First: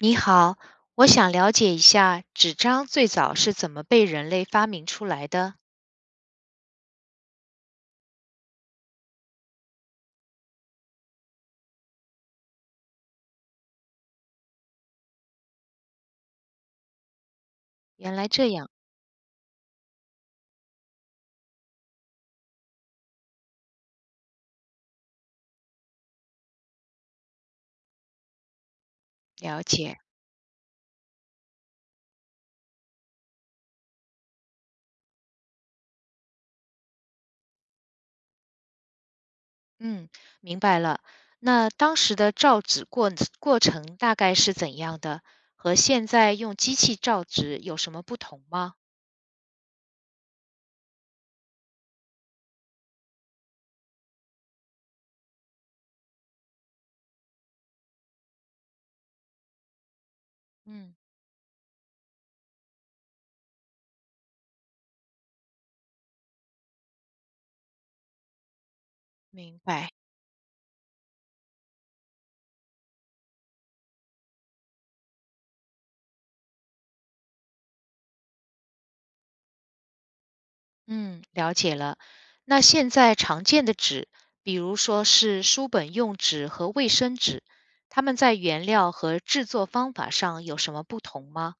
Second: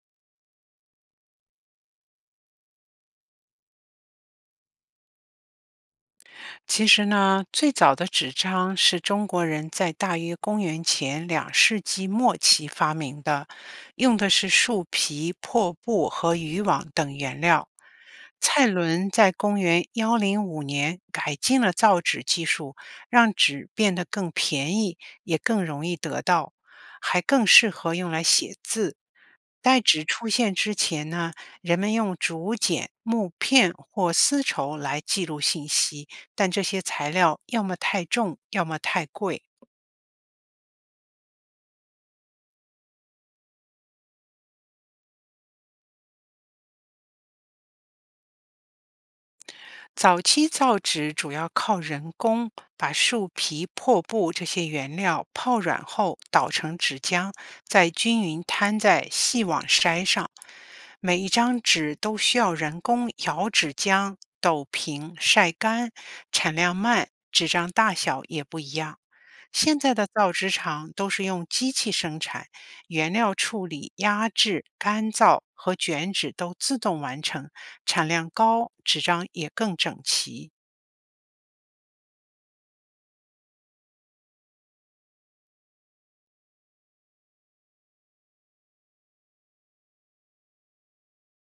你好，我想了解一下纸张最早是怎么被人类发明出来的。其实呢，最早的纸张是中国人在大约公元前2世纪末期发明的，用的是树皮、破布和渔网等原料。原来这蔡样，伦在公元105年改进了造纸技术，让纸变得更便宜，也更容易得到，还更适合用来写字。了代解。纸出现之前呢，人们用竹简、木片或丝绸来记录信息，但这些材料要么太重，要么太贵。嗯，明白了。那当时的造纸过程大概是怎样的？和现在用机器造纸有什么不同吗？早期造纸主要靠人工把树皮、破布这些原料泡软后捣成纸浆，再均匀摊在细网筛上。嗯，每一张纸都需要人工摇纸浆、抖平、晒干，产量慢，纸张大小也不一样。明现白。在的造纸厂都是用机器生产，原料处理、压制、干燥和卷纸都自动完成，产量高，纸张也更整齐。嗯，了解了。那现在常见的纸，比如说是书本用纸和卫生纸，它们在原料和制作方法上有什么不同吗？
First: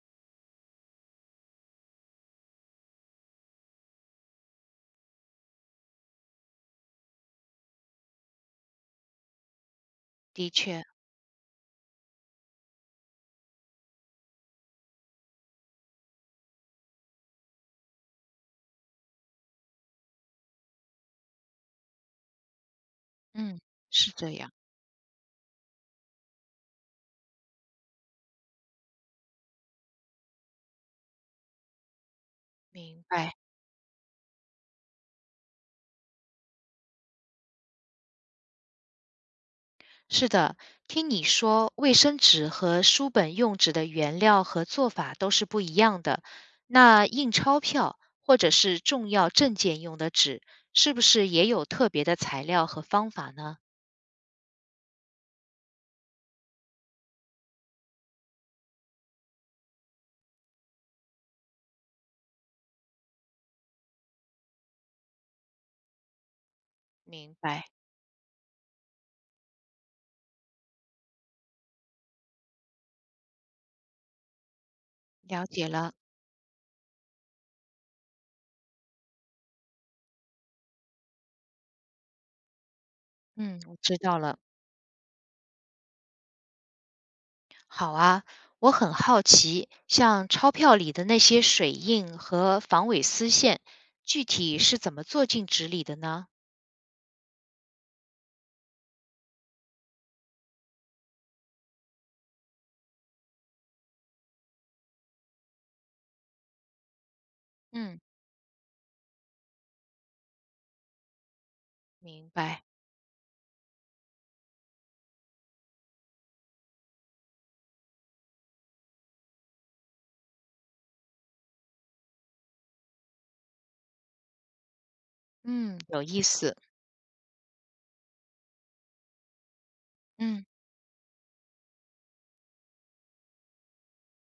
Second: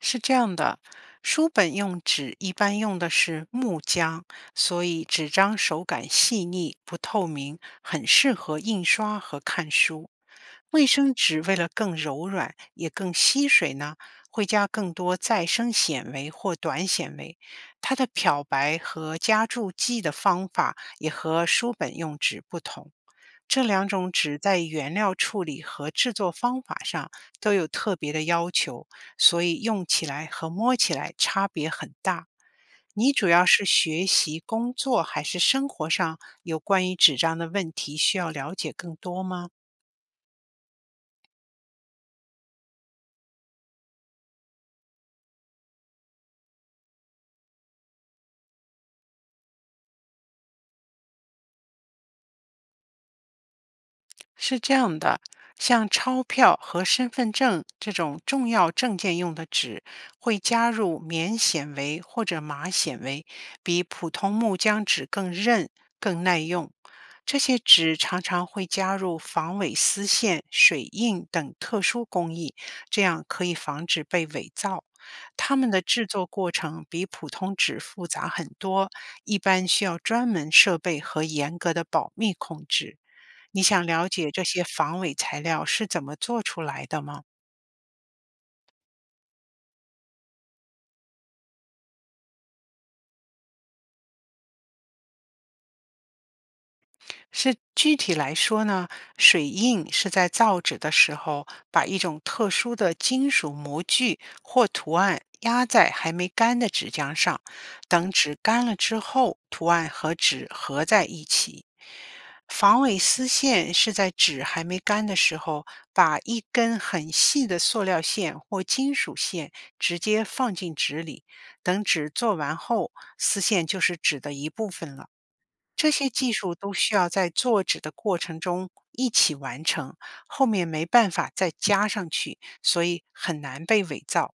是这样的，书本用纸一般用的是木浆，所以纸张手感细腻、不透明，很适合印刷和看书。的确。卫生纸为了更柔软，也更吸水呢，会加更多再生纤维或短纤维。它的漂白和加注剂的方法也和书本用纸不同。嗯，这两种是这纸样，在原料处理和制作方法上都有特别的要求，所以用起来和摸起来差别很大。明你主白。要是学习、工作还是生活上有关于纸张的问题需要了解更多吗？是的，听你说，卫生纸和书本用纸的原料和做法都是不一样的。那印钞票或者是重要证件用的纸，是不是也有特别的材料和方法呢？是这样的，像钞票和身份证这种重要证件用的纸，会加入棉纤维或者麻纤维，比普通木浆纸更韧、更耐用。明这些白，纸常常会加入防伪丝线、水印等特殊工艺，这样可以防止被伪造。了它解们的了。制作过程比普通纸复杂很多，一般需要专门设备和严格的保密控制。嗯，你我想知了道解了。这些防伪材料是怎么做出来的吗？好啊，我很好奇，像钞票里的那些水印和防伪丝线，具体是怎么做进纸里的呢？是具体来说呢，水印是在造纸的时候，把一种特殊的金属模具或图案压在还没干的纸浆上，嗯，等纸干了之后，图案和纸合在一起。明白。防伪丝线是在纸还没干的时候，把一根很细的塑料线或金属线直接放进纸里，等纸做完后，丝线就是纸的一部分了。嗯，这有些意技术思。都需要在做纸的过程中一起完成，嗯后面没办法再加上去，所以很难被伪造。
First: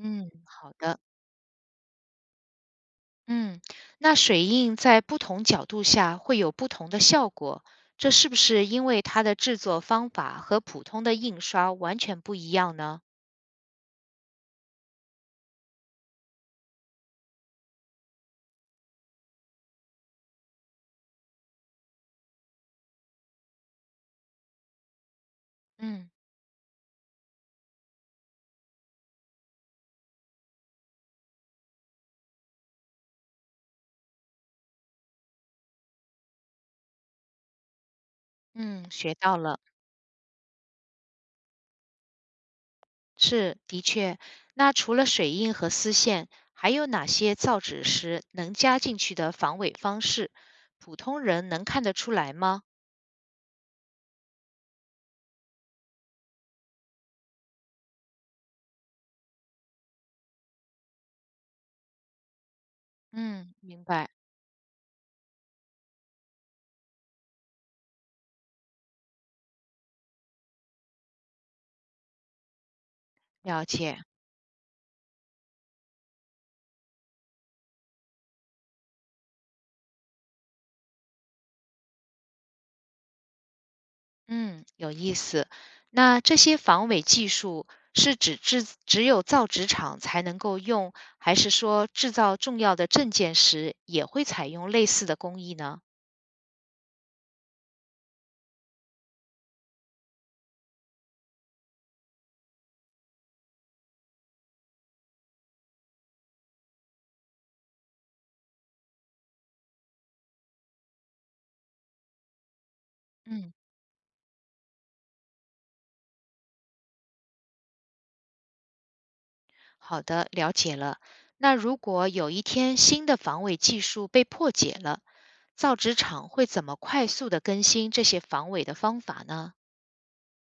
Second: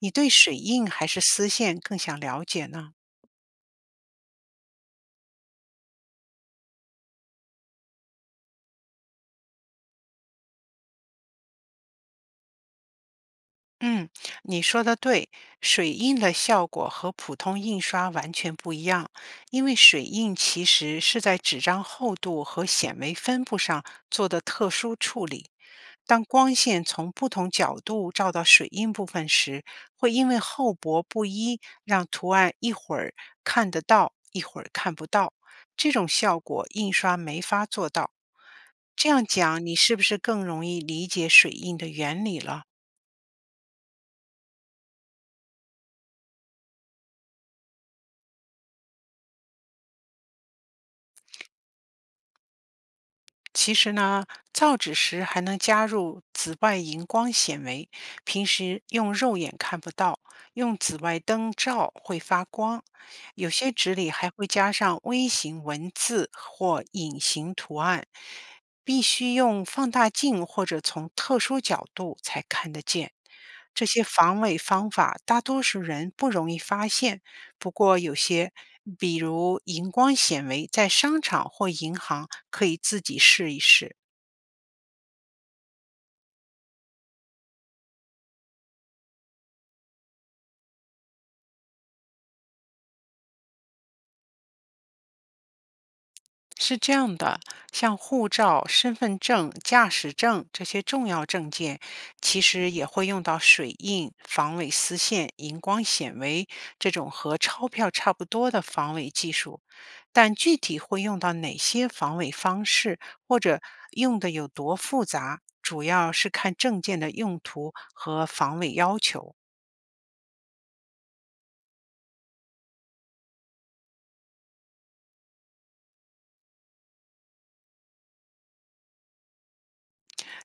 你对水好印的。还是丝线更想了解呢？嗯，那水印在不同角度下会有不同的效果，这是不是因为它的制作方法和普通的印刷完全不一样呢？嗯，你说的对，水印的效果和普通印刷完全不一样，因为水印其实是在纸张厚度和显微分布上做的特殊处理。嗯当光线从不同角度照到水印部分时，会因为厚薄不一，让图案一会儿看得到，一会儿看不到。这种效果印刷没法做到。嗯，这学样到了。讲，你是不是更容易理解水印的原理了？是，的确。那除了水印和丝线，还有哪些造纸时能加进去的防伪方式，普通人能看得出来吗？其实呢，造纸时还能加入紫外荧光纤维，平时用肉眼看不到，用紫外灯照会发光。有嗯，些明纸白，里还会加上微型文字或隐形图案，必须用放大镜或者从特殊角度才看得见。了这解。些防伪方法，大多数人不容易发现，不过有些，比如荧光显微，在商场或银行可以自己试一试。嗯，有意思。那这些防伪技术是指制只有造纸厂才能够用，还是说制造重要的证件时也会采用类似的工艺呢？是这样的，像护照、身份证、驾驶证这些重要证件，其实也会用到水印、防伪丝线、荧光显微这种和钞票差不多的防伪技术。但具体会用到哪些防伪方式，或嗯，者用的有多复杂，主要是看证件的用途和防伪要求。好的，了解了。那如果有一天新的防伪技术被破解了，造纸厂会怎么快速的更新这些防伪的方法呢？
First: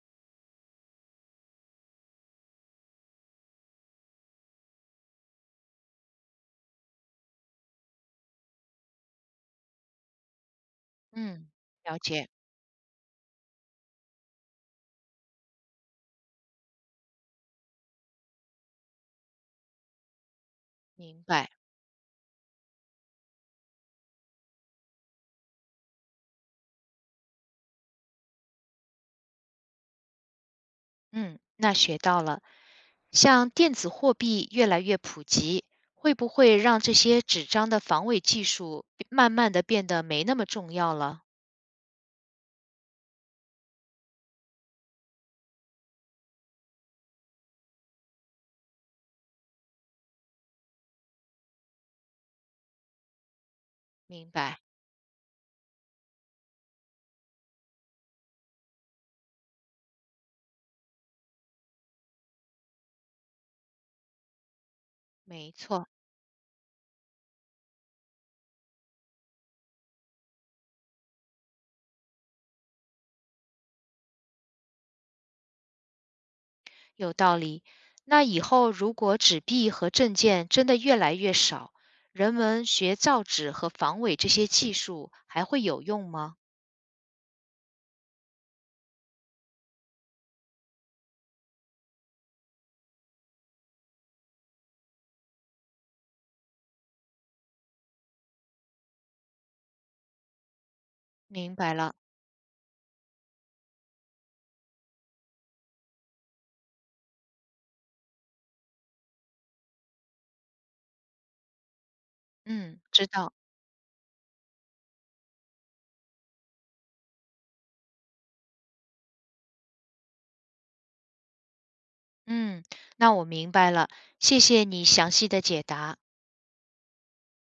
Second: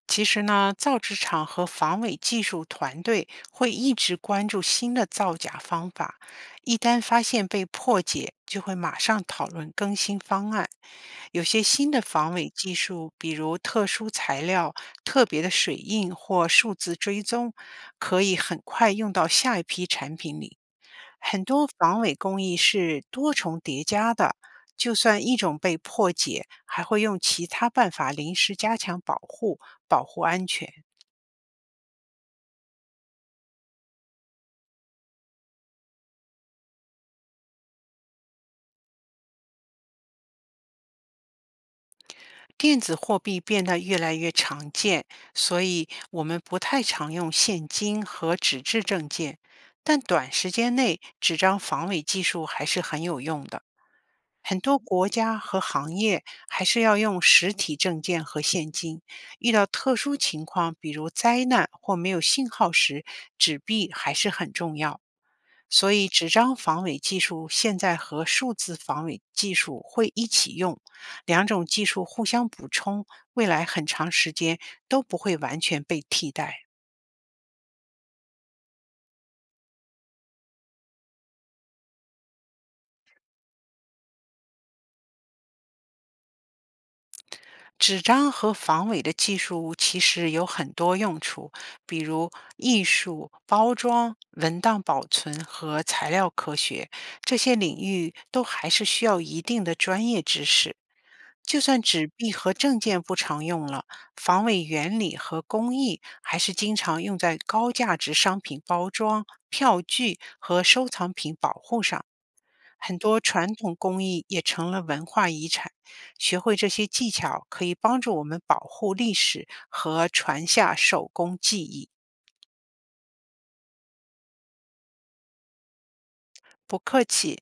其实呢，造纸厂和防伪技术团队会一直关注新的造假方法，一旦发现被破解，就会马上讨论更新方案。有嗯，些新了的解，防伪技术，比如特殊材料、特别的水印或数字追踪，可以很快用到下一批产品里。明很白。多防伪工艺是多重叠加的，就算一种被破解，还会用其他办法临时加强保护，保护安全。嗯，那学到了。像电子货币越来越普及，会不会让这些纸张的防伪技术慢慢的变得没那么重要了？电子货币变得越来越常见，所以我们不太常用现金和纸质证件。但短时间内，纸张防伪技术还是很有用的。明很白，多国家和行业还是要用实体证件和现金。遇到特殊情况，比如灾难或没有信号时，纸币还是很重要。没错，所以纸张防伪技术现在和数字防伪技术会一起用，两种技术互相补充，未来很长时间都不会完全被替代。有道理。那以后如果纸币和证件真的越来越少，人们学造纸和防伪这些技术还会有用吗？纸张和防伪的技术其实有很多用处，比如艺术、包装、文档保存和材料科学，这些领域都还是需要一定的专业知识。明就白算了，纸币和证件不常用了，防伪原理和工艺还是经常用在高价值商品包装、票据和收藏品保护上。嗯，很知多道，传统工艺也成了文化遗产。学会这些技巧，可以帮助我们保护历史和传下手工技艺。嗯，那我明白了，谢谢你详细的解答。不客气。